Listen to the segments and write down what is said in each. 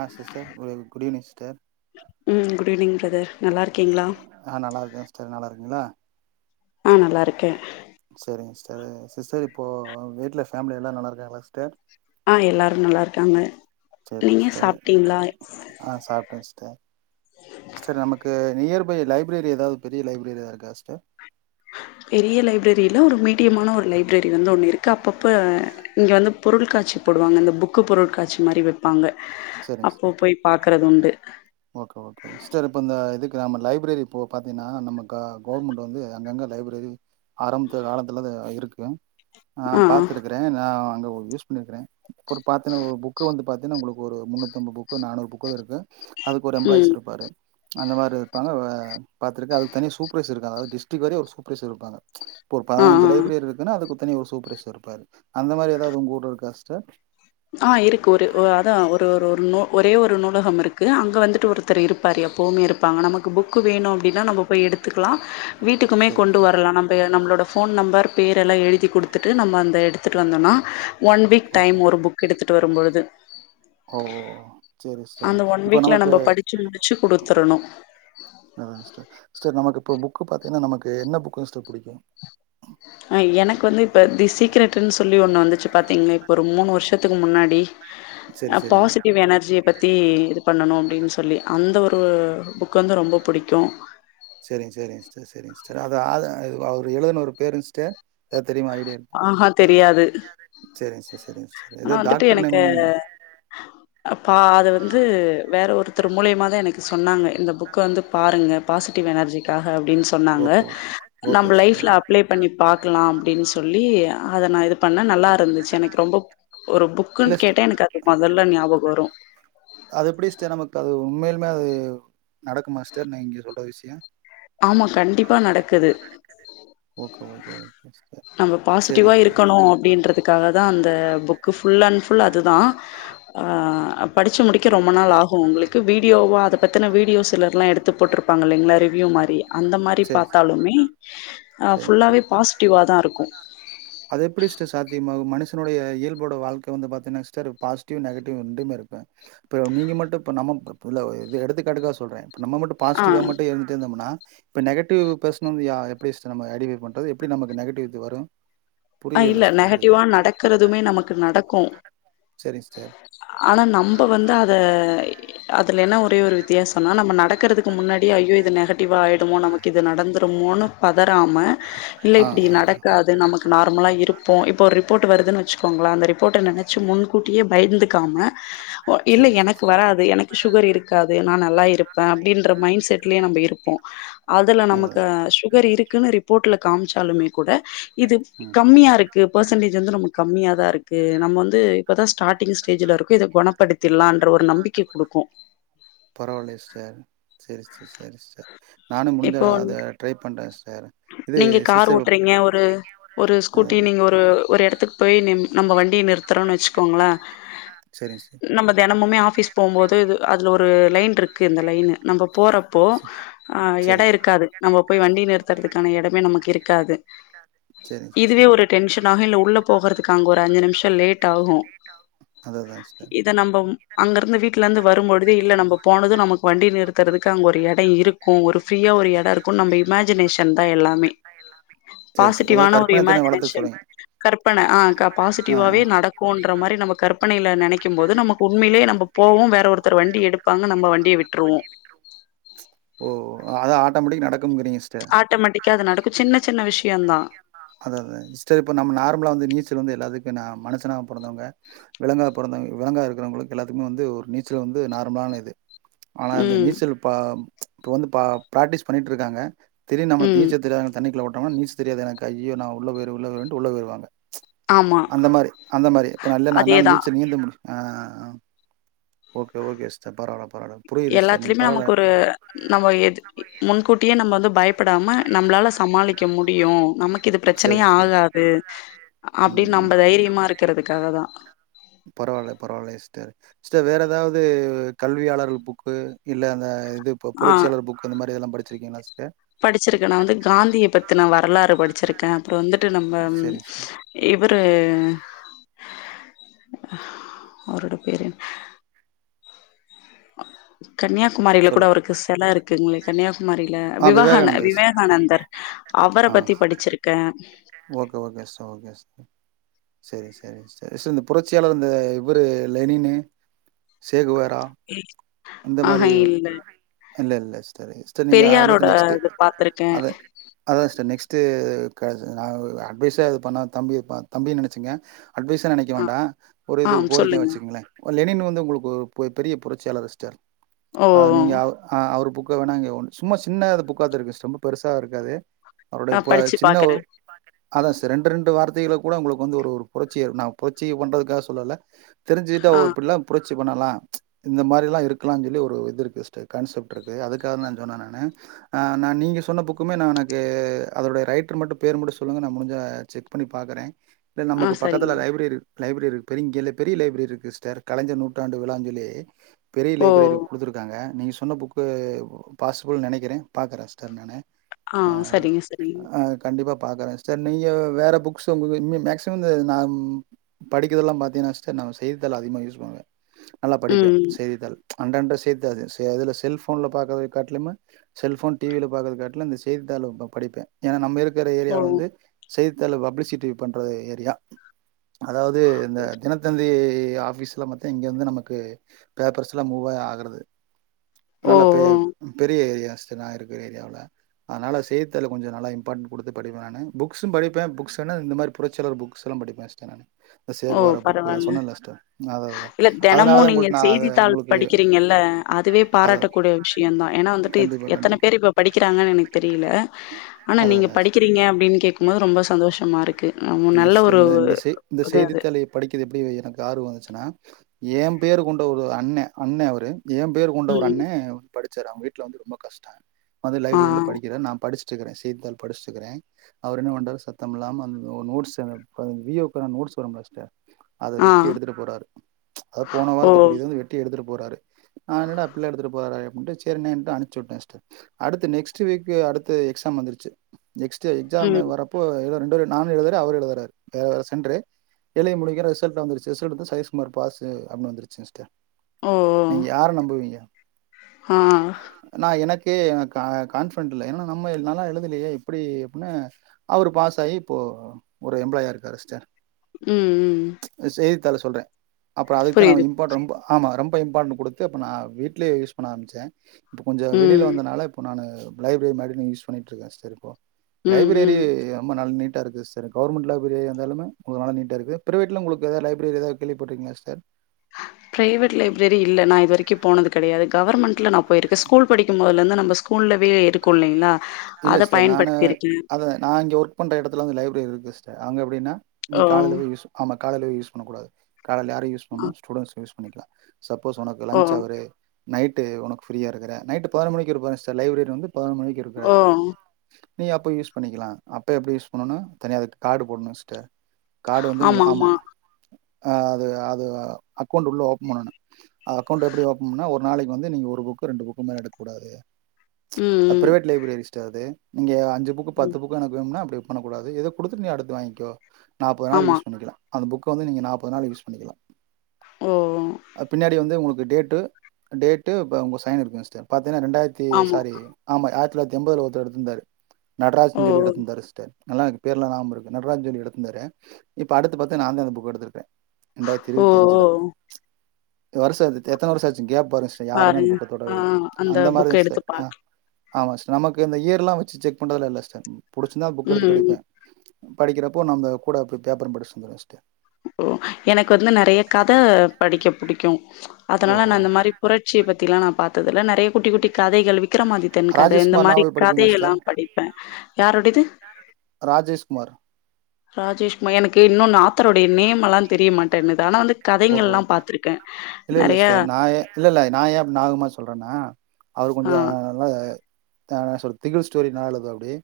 அ sister குடீவ் good evening sister ம் good evening brother நல்லா இருக்கீங்ளா அ நல்லா இருக்க சிஸ்டர் நல்லா ருக்கீங்ளா அ நல்லாருக்கே சேரிங் சிஸ்டர் சிஸ்டர் இப்போ வீட்ல ஃபேமிலியெல்லா நல்லாருக்காங்ளா சிஸ்டர் ஆ எல்லாரு நல்லாருக்காங்க சரிங்க நீங்க சிஸ்டர் சாப்ட்டீங்ளா ஆ சாப்ட்டே சிஸ்டர் சிஸ்டர் நமக்கு நியர்பை லைப் ப்ரெரி எதாவ்து பெரிய லைப்ரரி எதா இருக்கா சிஸ்டர் பெரிய லைப்ரரி இல்ல ஒரு மீட்டியமான ஒரு லைப்ரரி வந்து ஒன்னு இருக்கு அப்பப்ப இங்க வந்து பொருள்காட்சி போடுவாங்க இந்த புக்கு பொருள்காட்சிமாரி வெப்பாங்க சரிங்க அப்போ சிஸ்டர் போய் பாக்கறது உண்டு ஓகே ஓகே சிஸ்டர் இப்ப இந்த இதுக்கு நம்ம லைப்ரரி இப்ப பாத்தீங்னா நம்ம க கவுர்மெண்ட் வந்து அங்ககங்க லைப்ரரி ஆரம்பித்த காலத்துல அது இருக்கு ஆ பாத்துருக்கிறே நா அங்க யூஸ் பண்ணிருக்குறோ ஒரு பாத்தீனா ஒரு புக்கு வந்து பாத்தீன்னா உங்குளுக் ஒரு முன்னூத்தம்பு புக்கு நானூறு புக்காது இருக்கு அதுக்கொரு எம்ப்ளாய்ஸ் ம் இருப்பாரு அந்தமாரி இருப்பாங்க ஆ பாத்துருக்க அதுக்கு தனியா சூப்ரைசர் இருக்காங்க அதாது டிஸ்டிக் வரியா ஒரு சூப்பரைசர் இருப்பாங்க இப்ப ஒரு ஆ பதினஞ்சு ஆ லைப்ரரி இருக்குன்னா அதுக்கு ஒரு தனி ஒரு சூப்பர்வைசர் இருப்பாரு அந்தமாரி எதாது உங்க ஊருல இருக்கா சிஸ்டர் ஆ இருக்கு ஒரு அதா ஒரு ஒரு ஒரு நு ஒரே ஒரு நூலகம் இருக் கு அங்க வந்துட்டு ஒருத்தரு இருப்பரு எப்போமே இருப்பாங்க நமக்கு புக்கு வேணு அப்டினா நம்ம போய் எடுத்துக்லா வீட்டுக்குமே சேரி கொண்டு சேரி வரலா நம்ப நம்மளோட ஃபோன் நம்பர் பேர் எல்லா எழுதி குடுத்துட்டு நம்ம அந்த எடுத்துட்டு வந்தோனா ஒன் வீக் டைம் ஓகே ஒரு புக் எடுத்துட்டு வரும்பொழுது ஓ சேரி சிஸ்டர் அந்த ஒன் இப்போ வீக்ல நமக்கு நம்ம படிச்சு முடி ச்சு குடுத்தரனு அதா சிஸ்டர் சிஸ்டர் நமக்கு இப்போ புக்கு பாத்தீங்கனா நமக்கு என்ன புக்குங் சிஸ்டர் புடிக்கு அ எனக்கு வந்து இப்ப தி சீக்ரட்டுன் சொல்லி ஒன்னு வந்துச்சு பாத்தீங்ளா இப்ப ஒரு மூணு வர்ஷ் இடத்துக்கு முன்னாடி சேரி சேரிங்க பாசிட்டிவ் எனர்ஜிய பத்தி இது பண்ணணு அப்டின் சொல்லி அந்த ஒரு புக் வந்து ரொம்ப புடிக்கு சேரிங்க சேரிங்க சிஸ்டர் சேரிங்க சிஸ்டர் அது அது இது அவுரு எழுதுனவரு பேருங் சிஸ்டர் எதா தெரியுமா ஐடியா இரு ஆஹ தெரியாது சேரிங்க சிஸ்டர் சேரிங்க சிஸ்டர் ஆனா ஏதோ வந்துட்டு டாக்டர் எனக்கு நேம்மு அப்பா அது வந்து வேற ஒருத்தர் மூலியமாத எனக்கு சொன்னாங்க இந்த புக் கு வந்து பாருங்க பாசிட்டிவ் எனர்ஜிக்காக அப்டின் சொன்னாங்க ஓகே ஓகே நம்ம சிஸ்டர் ஓகே லைஃப்ல அப்ளை பண்ணி பாக்கலா அப்டின் சொல்லி அத நா இது பண்ணே நல்லா இருந்துச்சு எனக்கு ரொம்ப ஒரு புக்குன் இல்ல சிஸ்டர் கேட்டா எனக்கு அது மொதல்ல ஞாபகோ வரு அது எப்டி சிஸ்டர் நமக்கு அது உண்மைய்லுமே அது நடக்குமா சிஸ்டர் நீங்க சொல்ற விஷயோ ஆமா கண்டிப்பா நடக்குது ஓகே ஓகே ஓகே சிஸ்டர் நம்ம பாசிட்டிவா செரிங்க இருக்கணு சிஸ்டர் அ ப்டின்றதுக்காகதா அந்த புக்கு ஃபுல் அண்ட் ஃபுல் அதுதா படிச்சு முடிக்க ரொம்ப நாள் ஆகு உங்குளுக்கு வீடியோவா அத பெத்தின வீடியோஸ் சிலர்லா எடுத்து போட்ருப்பாங்க இல்லைங்ளா ரிவ்யூமாரி அந்தமாரி செரி பாத்தாலுமே ஆ ஃபுல்லாவே பாசிட்டிவ்வா முடிவாதா இருக்கு அது எப்டி சிஸ்டர் சாத்தியமாகு மனுஷனுடைய இயல்போட வாழ்க்க வந்து பாத்தேனா சிஸ்டர் பாசிட்டிவ் நெகட்டிவ் ரெண்டுமே இருப்ப இப்ப நீங்க மட்டு இப்ப நம்ம இப்ப இல்ல இது எடுத்துக் காட்டுக்கா சொல்றே இப்ப நம்ம மட்டு ஆ பாசிட்டிவா மட்டு எடுத்திருந்தோம்னா இப்போ நெகட்டிவ் பேஸ்னோன் வையா எப்டி சிஸ்டர் நம அடிவேட் பண்றது எப்டி நமக்கு நெகட்டிவ இது வரு ஆ புரியவே இல்ல சிஸ்டர் எனக்கு இது நெகட்டிவா இல்ல நடக்கறதுமே நமக்கு நடக்கு சேரிங் சிஸ்டர் ஆனா நம்ப வந்து அத அதுல என்ன ஒரே ஒரு வித்தியாசன்னா நம்ம நடக் கறதுக்கு முன்னாடி ஐயோ இது நெகட்டிவாயிடுமோ நமக்கு இது நடந்துருமோன்னு பதறாம இல்ல ஆ இப்டி ஆ ஆ நடக்காது நமக்கு நார்மலா இருப்போ இப்போ ரிப்போர்ட் வருதுன்ன வச்சுக் போங்கலா அந்த ரிப்போர்ட்ட நெனச்சி முன்கூட்டியே முன்கூட்டியே பயந்துக்காம [inaudible] ஓ இல்ல எனக்கு வராது எனக்கு சுகர் இருக்காது நா நல்லா இருப்பே அப்டின்ற மைண்ட் செட்லயே நாம்ப இருப்போ அதுல நமக்கு சுகர் இருக்குன்னு ரிப்போர்ட்ல காமிச்சாலுமே கூட இது ம் கம் கம்மியா இருக்கு பர்சன்டேஜ் வந்து நமக்கு கம்மியா தா இருக்கு நம்ம வந்து இப்பதா ஸ்டாட்டிங் ஸ்டேஜ்ல இருக் [unintelligible] படுத்திறலான்ற ஒரு நம்பிக்கை குடுக்கு பரவாயில்லயே சிஸ்டர் சேரி சிஸ் சேரி சிஸ் நானு முடிஞ்ச இப்போ அத ட்ரை பண்றே சிஸ்டர் இது நீங்க கார் சிஸ்டர் ஓட்டுறீங்க ஒரு ஒரு அதா ஸ்கூட்டி அதா நீங்க ஒரு ஒரு எடத்துக் போயி நிம் நம்ப வண்டி நிறுத்தறோன் வச்சுக்கோங்கள சரிங்க சிஸ்டர். நம்ப தெனமுமே சரிங்க ஆஃபிஸ் போம்போது இது அதுல ஒரு லைன்ருக்கு இந்த லைனு நம்ப போறப்போ ஆ [inaudible] ஆ எட இருக்காது நம்ம போய் வண்டி நிறுத்துறதுக்கான எடமே நமக்கு இருக்காது சரிங்க சிஸ்டர் இதுவே சரி ஒரு டென்ஷனாகு இல்ல உள்ள போகறதுக்கு அங்க ஒரு அஞ்சு நிமிஷோ லேட் ஆகு அதாதா செரி இத நம்ப அங்கருந்து வீட்ல இருந்து வரும்பொழுது இல்ல நம்ப போனது நமக்கு வண்டி நிறுத்துறக்கு அங்க ஒரு எட ட இருக்கு ஒரு ஃப்ரீயா ஒரு எட இருக்கு நம்ப இமேஜினேஷன் தா எல்லாமே சரி சி அதாவது பாசிட்டிவ்வான ஒரு கற்பனை திறன வளர்த்த இமாஜினேஷன் சொல்றீங்க. கற்பன ஆ க ஆ பாசிட்டிவாவே ஆ நடக் கோன்ற மாரி நம்ப கற்பனையில நெனைக்கு போது நமக்கு உண்மையிலயே நம்ப போவோ வேற ஒருத்தர் வண்டி எடுப்பாங்க நம்ப வண்டிய விட் ஓ அதா ஆட்டோமேடிக் நடக்கும்கிறீங்க சிஸ்டர் ஆட்டோமேட்டிக்கா அது நடக்கு சின்ன சின்ன விஷயோ தா அத அதா சிஸ்டர் இப்ப நாம்ப நார்மலா வந்து நீச்சல் வந்து எல்லாத்துக்கு நா மனுசனா பொறந்தவங்க விலங்கா பொறந்தவங்க விலங்கா இருக்கிறவங்களுக்கு எல்லாத்துக்குமே வந்து ஒரு நீச்சல் வந்து நார்மலான இது ஆனா அந்த ம் நீச்சல் இப்ப இப்ப வந்து பா பிராக்டிஸ் பண்ணிட்டுருக்காங்க திடீர்னு நம்முளுக் ம் நீச்சல் தெரியாதவங்களுக் தண்ணிக்குல போட்டோம்னா நீச் தெரியாது எனக்கு ஐயயோ நா உள்ள போயிருவே உள்ள போயிருவேன்ட்டு உள்ள போயிருவாங்க ச் ஆமா அந்த மாரி அந்த மாரி இப்ப நா இல்ல நாலு நாள் அதேதா நீச்சு நீந்த முடியு அ ஓகே ஓகே சிஸ்டர் பரவால பரவால புரியுது சிஸ்டர் நீங் எல்லாத்துலயுமே பரவால நமக்கு ஒரு நம்ம எது இ முன்கூட்டியே நம்ம வந்து பயப் படாம நம்ளால சமாளிக்க முடியு நமக்கு இது பிரச்சனயே சரிங்க, ஆரோக்கிய சரிங்க. ஆகாது ம், அப்படின் ம். நம்ப தைரியமா இருக்கறதுக்காக தா பரவால்ல பரவால்லயா சிஸ்டர் சிஸ்டர் வேற ஏதாவது கல்வியாளர்கள் புக்கு இல்ல அந்த இது ப்போ ஆ புரட்சியாளர் புக்கு அந்த மாரி இதெல்லா படிச்சிருக்கீங்களா சிஸ்டர் படிச்சிருக்கே நா வந்து காந்திய பத்தின வரலாறு படிச்சிருக்கே அப்புறோ வந்துட்டு நம்ப ம் இவரு அவரோட பேரு என்ன நம்ம கன்னியாகுமாரில கூட அவருக்கு செல இருக் குங்களே கன்னியாகுமாரில ஆ விவகான விவேகானந்தர் சிஸ்டர் விவேகானந்தர் அவர ஆ பத்தி படிச்சிருக்கே okay okay sister okay sister sharing sharing சேரிங் சிஸ்டர் இந்த புரட்சியாளர் இந்த இவரு லெனின்னு சேகுவாரா அந்த ஆஹ மாரி இல்ல இல்ல இல்ல சிஸ்டர் இல்ல சி சரி நீங்க பெரியாரோட அடுத்த நெக்ஸ்ட்டு இது பாத்திருக்கே அது அதுதா சிஸ்டர் நெக்ஸ்ட்டு நா அட்வைசு எது பண்ணணா தம்பிப் பா தம்பினு நெனச்சிங்க அட்வைஸா நெனைக்க ஆ வேண்டா ஒரு ஆ இது கோரிக்கையா சொல்லுங்க வச்சுக்கங்களே லெனின் வந்து உங்களுக்கு ஒரு பெரிய புரட்சியாளர் சிஸ்டர் ஓ அ நீங்க அவ ஆ அவரு புக்க வேணா இங்க ஒன்னு சும்மா சின்னது புக்கா தா இருக்குது சிஸ்டர் ரொம்ப பெருசா இருக்காது அவருடைய ஆ இப்ப படிச்சு சின்ன பாக்குறே அதா சே ரெண்டு ரெண்டு வார்த்தைகள கூட உங்களுக்கு வந்து ஒரு ஒரு புரட்சி நா புரட்சிய பண்றதுக்காக சொல்லல தெரிஞ்சுக்கிட்டா ஓ ஆ இப்பில்லா புரட்சி பண்ணலா இந்த மாரில்லா இருக்கலான்னு சொல்லி ஒரு இது இருக்கு ஸ்டர் கான்செப்ட் இருக்கு அதுக்காக தா சொன்னே நானு நா நீங்க சொன்ன புக்கமே நா எனக்கு அதோடைய ரைட்டர் மட்டு பேர் மட்டு சொல்லுங்க நா முடிஞ்சா செக் பண்ணி பாக்குறே இல்ல ஆ நமக்கு சரிங்க பக்கத்துல லைப்ரரி இரு லைப்ரரி இருக்கு பெங்க பெரிய லைப்ரரி இருக்கு சிஸ்டர் கலைஞர் நூற்றாண்டு விழாஞ் சொல்லி பெரிய ஓ லைப்ரரி குடுத்துருக்காங்க நீங்க சொன்ன புக்கு பாசிபிள்னு நெனைக்கிறே பாக்குறே சிஸ்டர் நானு ஆ சரிங்க சரி ஆ கண்டிப்பா பாக்கறே ஸ்டர் நீங்க வேற புக்ஸ் உங்களுக்கு இ மேக்ஸிமம் நா படிக்கிறதெலாம் பாத்திங்கனா சிஸ்டர் நா செய்தித்தாள் அதிகமாக யூஸ் பண்ணுவே நல்லா படிப்பே ம் செய்தித்தாள் அண்ட அண்ட செய்தித்தா அதுல செல்போன்ல பாக்குறது காட்டுலுமே செல்போன் டி வி ல பாற காட்டுல இந்த செய்தித்தாள படிப்பே ஏன்னா நம்ம இருக்கிற ஏரியா ஓ வந்து செய்தித்தாள பப்ளிசிட்டி பண்ற ஏரியா அதாவது இந்த தினத்தந்தி ஆபிஸ்ல மத் இங்க வந்து நமக்கு பேப்பர்ஸ்ல்லா மூவ ஆகறது ஓ ஓ நல்ல பே பெரிய ஏரியா சிஸ்டர் நா இருக்கிற ஏரியாவில அதனால செய்த்த்தாள கொஞ்சோ நல்லா இம்பார்ட்டண்ட் குடுத்து படிப்பே நானு புக்ஸும் படிப்பே புக்ஸ் என்ன இந்த மாரி புறச்சியாலர் புக்ஸ் எல்லா படிப்பே ஸ்டர் ஓ சேகுவார புக்கு பரவால்ல சொன்னேனல்ல ஸ்டர் அதா அத இல்ல தெனமு அதனாலதா நீங்க உங்கள நா அத செய்தித்தாள் உங்களுக்கு படிக்கிறீங்கல்ல அதுவே அதா பாராட்டக்கூடிய விஷயந்தா ஏன்னா வந்துட்டு கண்டிப்பா எத்தன கண்டிப்பா பேர் இப்ப படிக்கிறாங்கன்னு எனக்கு தெரியல ஆனா அதா நீங்க அதா படிக்கிறீங்க அப்படின்னு கேக்கும் போது ரொம்ப சந்தோஷமா இருக்கு நம்ம இந்த நல்ல ஒரு இந்த செய் இந்த இது அது செய்தித்தாளை படிக்கிறது எப்படி எனக்கு ஆர்வம் வந்துச்சுன்னா ஏம் பேரு கொண்ட ஒரு அண்ணே அண்ணே அவரு ஏம் பேர் கொண்ட ஒரு ம் அண்ணே படிச்சாரு அவன் வீட்டல வந்து ரொம்ப கஷ்டோ வந்து ஆ லைப்ரரியில படிக்கிற நா படிச்ச ச்சுக்கிறே செய்தத்தாள் படிச்சுக்கிறே அவர் என்ன பண்றாரு சத்தம் இல்லாம அந்த நோட்ஸ் அந்த வி ஓ க்கெல்லா நோட்ஸ் வரும்ல சிஸ்டர் அத ஆ வெட்டி எடுத்துட்டு போறாரு அத போன ஓ வாரத்துக்குரியத வந்து வெ எடுத்துட்டு போறாரு நா என்ன டா இப்டில்லா எடுத்துட்டு போறாரு செரிண்ணேன்ட்டு அனுப்புச்சு விட்டே சிஸ்டர் அடுத்து நெக்ஸ்ட்டு வீக்கு அடுத்து எக்ஸாம் வந்துருச்சு நெக்ஸ்ட் எக்ஸாம் ம் வரப்போ எதோ ரெண்டு நானு எழுதுறே அவரும் எழுதுறாரு வேற வேற சென்று எழுதி முடிக்கிற ரிசல்ட் வந்துருச்சு ரிசல்ட வந்து சதீஸ் குமார் பாசு அடின்னு வந்துச்சு ஸ்டர் ஓ ஓ நீங்க யார நம்புவீங்க ஆ நா எனக்கே என கா கான்பிடென்ட் இல்ல ஏன்னா நம்ம நல்லா எழுதலையே இப்படி அப்டின்னு அவரு பாஸ் ஆகி இப்போ ஒரு எம்ப்ளாயா இருக்காரு சிஸ்டர் ம் ம் செய்தித்தாள சொல்றே அப்பறோ அதுக்குதா நா புரியுது இம்பார்டன் ரொம்பா ஆமா ரொம்ப இம்பார்ட்டண்ட் குடுத்து இப்ப நா வீட்லயே யூஸ் பண்ண ஆரமிச்சே இப்ப கொஞ்சோ ம் வெளியில வந்தனால இப்ப நானு லைப்ரரி மாரி யூஸ் பண்ணிட்டு இருக்கே ஸ்டர் இப்போ ம் லைப்ரரி ம் ரொம்ப நல்ல நீட் ட்ட இருக்கு சரி கவர்மெண்ட் லைப்ரரியா இருந்தாலே அங்க போன நீட்டா இருக்கு பிரைவேட்டுல உங்ளுக்கு ஏதாவ்து லைப்ரரி எதாவ்து கேள்விப்பட்டிருக்கிங்களா சிஸ்டர் பிரைவேட் லைப்ரரி இல்ல நா இது வரைக்கு போனது கெடையாது கவர்ன்மெண்ட்ல நா போ போயிருக்க ஸ்கூல் படிக்குமோதுல இருந்து நம்ம ஸ்கூல்லவே இருக்கு இல்லைங்களா இல்ல அத சிஸ்டர் நானு பயன்படுத்தியிருக்கே அத நா இங்கே ஒர்க் பண்ணுற எடத்துல வந்து லைப்ரரி இருக்கு சிஸ்டர் அங்க எப்டின்னா நீ ஓ காலையில போய் யூஸ் ஆமா காலைய்ல யூஸ் பண்ண கூடாது காலைல யார யூஸ் பண்ணு அ ஸூடெட்ஸ் யூஸ் பண்ணிக்கிலா சப்போஸ் உனக்கு ஓ லன்ச் அவரு நைட்டு உனக்கு ஃப்ரீயா இருகுற நைட்டு பதினொரு மணிக்கு இருப்பாங்க சிஸ்டர் லைப்ரரி வந்து பதினொரு மணிக்கு ஓ! இருக்குராரு நீ அப்போ யூஸ் பண்ணிக்கலா அப்போ எப்டி யூஸ் பண்ணணும தனி அதுக்கு கார்டு போட்ணு சிஸ்டர் கார்டு வந்து ஆமா, ஆம ஆமா. அது அது அக்கௌண்ட் உள்ள ஓப்பன் பண்ணணு அது அக்கௌண்ட் எப்டி ஓப்பன் பண்ண ஒரு நாளைக்கு வந்து நீங்க ஒரு புக்கு ரெண்டு புக்கு மேல எடுக்கக்க கூடாது ம் அ பிர்ரைவேட் லைப்பிரி சிஸ்டர் அது நீங்க அஞ்சு புக்கு ம், ம். பத்து புக்கு எனக்கு வேணும்னா அப்டி பண்ணக்கூடாது இத குடுத்துட் நீ அடுத்து வாங்கிக்கோ நப்பது நாள் ஆமா. யூஸ் பண்ணிக்கலா அந்த புக்க வந்து நீங்க நப்பது நாள் யூஸ் பண்ணிக்கலா ஓ! அது பின்னாடி வந்து உங்களுக்கு டேட்டு டேட்டு உங்க சைன் இருக்கு சிஸ்டர் பாத்தங்கன்னா ரெண்டாயிரத்தி ஆமா. சாரி ஆமா ஆயிரத்தி தொள்ளாயிரத் எம்பது ஒருத்தரு எடுத்துருந்தாரு ஓ! நடராஜன் சொல்லி எத்துருந்தரு சிஸ்டர் நல்லாக்கு பேர்லா நாம இருக்கு நடராஜ்ஜின் எடுத்தந்தரு இப்போ அடுத்து பாத்திங்கனா நா தா இந்த புக் எடுத்திருக்கே ரண்டாயிரத்தி ஓ! ஓ! இருவத்தி அஞ்சுல வருஷ எத்தன வருஷ ஆச்சி கேப்பாருங் சிஸ்டர் யாருமே அந்த பாருங்க. புக்க ஆ தொடவே இல அந்த புக்க மாரிதா எடுத்து சிஸ்டர் ஆ பாக் ஆமா சிஸ் நமக்கு இந்த இயர் எல்லா வச்சு செக் பண்றதுல இல்ல சிஸ்டர் புடிச்சிருந்தா அந்த புக் எடுத்து ம். படிப்பே படிக்கிறப்போ நம்ம கூட போய் பேப்பரு படிச்சிட்டு வந்துருவே சிஸ்டர் ஓ எனக்கு வந்து நெறைய கத படிக்க புடிக்கு ஓ அதனால நா ஓ அந்த மாரி புரட்சிய பத்தி எல்லா நா பாத்ததுல்ல நெறைய குட்டி குட்டி கதைகள் விக் க்கிரமாதித்தன் கத இந்த ராஜேஷ்குமார் மாரி நாவல் படிப்பீங்களா கதையெல்லா சிஸ்டர் படிப்பே யாரோடையது ராஜேஷ் குமார் ராஜேஷ்குமா எனக்கு இன்னு நா ஆத்தருடைய நேம்ல்லா தெரியமாட்டேனுது ஆனா வந்து கதைகங்க ஓகே எல்லா ஓகே பாத்திருக்கே இல்ல இல்ல நெறைய சிஸ்டர் நா ஏ இல்ல இல்ல நா ஏ நாகரிகமா சொல்றேன்னா அவர் ஆ கொஞ்சோ நல்லா அ என்ன சொல்றது திகிள் ஸ்டோரி நல்லா எழுதுவப்புடி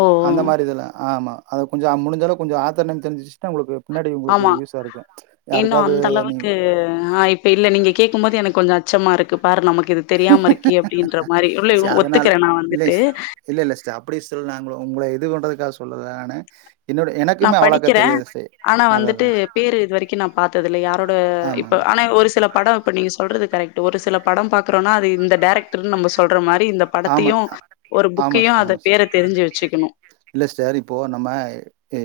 ஓ! ஓ! அந்த மாரி இதெல்லா ஆமா அத கொஞ்சோ முடிஞ்சளவு கொஞ்ச ஆத்தர் நேம் தெரிஞ்சச்சுட்டு உங்களுக்கு பின்னாடி உங்களுக்கு ஆமா. யூஸ் ஸ இருக்கு இன்னும் யாருக்காவது அந்த நீ [unintelligible] ஆ இப்ப இல்ல நீங்க கேக்கு மோது எனக்கு கொஞ்ச அச்சமா இருக்கு பாரு நமக்கு இது தெரியாம இருக்கி அப்டின்ற மாரி இ சரி அதனால ஒத்துக்கிறே நா இல்ல வந்துட்டு இல்ல இல்ல சிஸ்டர் அப்டி சிஸ்டர் நாங்க உங்கள இது பண்றதுக்காக சொல்லல நானு [unintelligible] எனக்குமே நான் அவ்ளக்க படிக்கிறேன். தெரியாது சிஸ்ட ஆனா வந்துட்டு பேரு இது வரைக்கு நா பாத்தது இல்ல யாரோட இப்ப ஆமாமா. ஆனா ஒரு சில படோ இப்ப நீங்க சொல்றது கரெக்ட் ஒரு சில படோ பாக்குறோனா அது இந்த டேரக்டர் நம்ம சொல்ற மாரி இந்த ஆமா. படத்தையு அ ஒரு புக்கையு அத பேர தெரிஞ்சு வச்சுக்கணு இல்லை சிஸ்டர் இப்போ நம்ம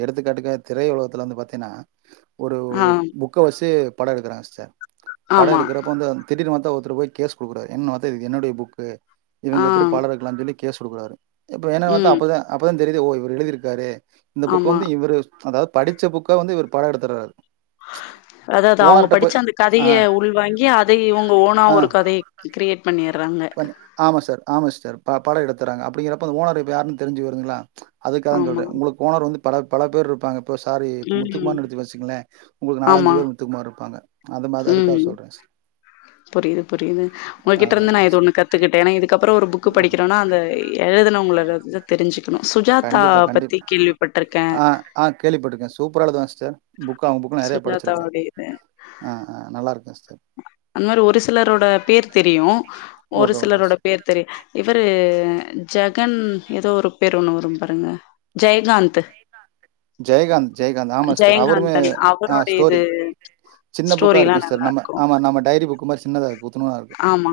எடுத்துக்காட்டுக்க திரையுலகத்துல வந்து பாத்தீங்கன்னா ஒரு ஆ, ஒரு புக்க வச்சு பட எடுக்கிறாங்க சிஸ்ட பட ஆமா. எடுக்கிறப்ப வந்து திடர்னு பாத்தா ஒருத்தரு போய் கேஸ் குடுக்குறார் என்னன்னு பாத்தா இது என்னுடைய புக்கு ஆ, இவுங்க எப்டி பட எடுக்கலாம்னு சொல்லி கேஸ் குடுக்குறாரு இப்ப என்னன்னு பாத்தா ம். அப்பதா அப்பதா தெரியுது ஓ இவ்ரு எழுதிருக்காரு இந்த புக்க ஆமா. வந்து இவ்ரு அதாவ்து படிச்ச புக்க வந்து இவ்ர் பட எடுத்தர்றாரு அதா அவுங்க படிச்சு அந்த ஆ கதைய உள்வாங்கி அத இவுங்க ஓனா ஆ ஒரு கதை கிரியேட் பண்ணியர் பண்ணி ஆமா சார் ஆமா சார் ப பாட எடுத்துறாங்க அப்டிங்கிறப்ப அந்த ஓனர் இப்ப யாருன்னு தெரிஞ்சு போய்ருதுங்களா அதுக்காக தா ஆமா. சொல்றே உங்களுக்கு ஓனர் வந்து பல பல பேரு இருப்பாங்க இப்போ சாரி இப்ப ம். முத்துக்குமார்னு எடுத்து வச்சிங்ளே உங்களுக்கு ஆமா. நாலஞ்சு பேர் முத்துக்குமார் இருப்பாங்க அது மாரி ம். அதுக்காக சொல்றே சார் புரியுது புரியுது உங்ககிட்ட அதான் இருந்து நா அதான் இது ஒன்னு சிஸ்டர். கத்துக்கிட்டே ஏனா இதுக்கப்றோ ஒரு புக் ஓ! படிக்கிறோனா அந்த எழுதனவ்ங்கள வந்து தெரிஞ்சுக்கணு கண்டிப்பா, சுஜாதாவ பத்தி கண்டிப்பா. கேள்விப்பட்ருக்கே ஆ, ஆ கேள்விப்பட்ருக்கே சூப்பரா எழுதுவாங்க சிஸ்டர் புக்கு அவ்ங்க புக்கு நெறைய படிச்சிருக்குறே சுஜாதாவோட இது. ஆ ஆ நல்லா இருக்கே சிஸ்டர் அந்த மாரி ஒரு சிலரோட பேர் தெரியு ஒரு ஓகே, ஓகே சிலரோட சிஸ்டர். பேர் தெரியு இவரு ஜகன் எதோ ஒரு பேரு ஒன்னு வரு பாருங்க ஜெய்காந்த் த்து ஜெயகாந்த் ஜெயகாந்த் ஆமா சிஸ்டர் அவருமே ஆ அவருடைய இது ஸ்டோரி சின்ன புக்கா இருக்கு ஸ்டோரிலாம் சிஸ்டர் நம்ம நல்லாருக்கும். ஆமா நம்ம டைரி புக் மாரி சின்னதா இருக்கு உத்துணுனா இருக்கு ஆமா.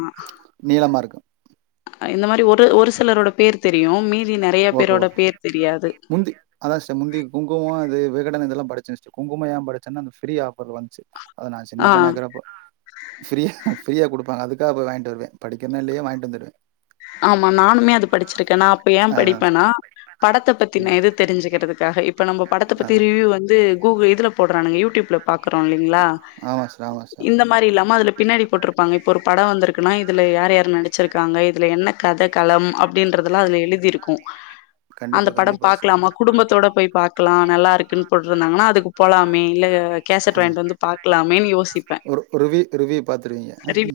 நீளமா இருக்கு அ இந்த மாரி ஒரு ஒரு சிலரோட பேரு தெரியு மீதி நெறைய ஓகே பேரோட ஓகே பேரு தெரியாது முந்தி அதா சிஸ்டர் முந்தி குங்கும இது விகடன் இதெல்லா படிச்சே சிஸ்டர் குங்கும ஏ படிச்சேனா அந்த ஃப்ரீ ஆஃபர்ல வந்துச்சு அது நா சின்ன ஆ. பையனா இருக்குறப்ப ஃப்ரீ ஃப்ரீயா குடுப்பாங்க அதுக்காக போய் வாய்ன்ட்டு வருவே படிக்கிறனோ இல்லயோ வாய்ன்ட்டு வந்துருவே ஆமா நானுமே அது படிச்சிருக்கே நா அப்ப ஏ அதா படிப்பேனா படத்த பத்தின ம் இது தெரிஞ்சுக்கிறதுக காக இப்ப நம்ப படத்தப் பத்தி அதா ரிவ்யூ வந்து கூகு இதுல போட்றானுங்க யூடீப்லப் பாக்குறோ இல்லைங்ளா ஆமா சிஸ்டர் ஆமா சிஸ்டர் ஆமா இந்த சிஸ்டர் மாரி இல்லாம அதுல பின்னாடி போட்ருப்பாங்க இப்ப ஒரு பட வந்துருக்குனா இதுல யாரு யாரு நடிச்சுருக்காங்க இது எழுதியிருக்கும். கண் அந்த பட பாக்லாமா குடும்பத்தோட போய் பாக்லா நல்லா இருக்குன் போட்ருந்தாங்கனா அதுக்கு போலாமே இல்ல கேசட் ஆ வாங்கிட்டு வந்துப் ஒரு ரிவி ரிவ்யூ பாத்துருக்கீங்க ரிவ்யூ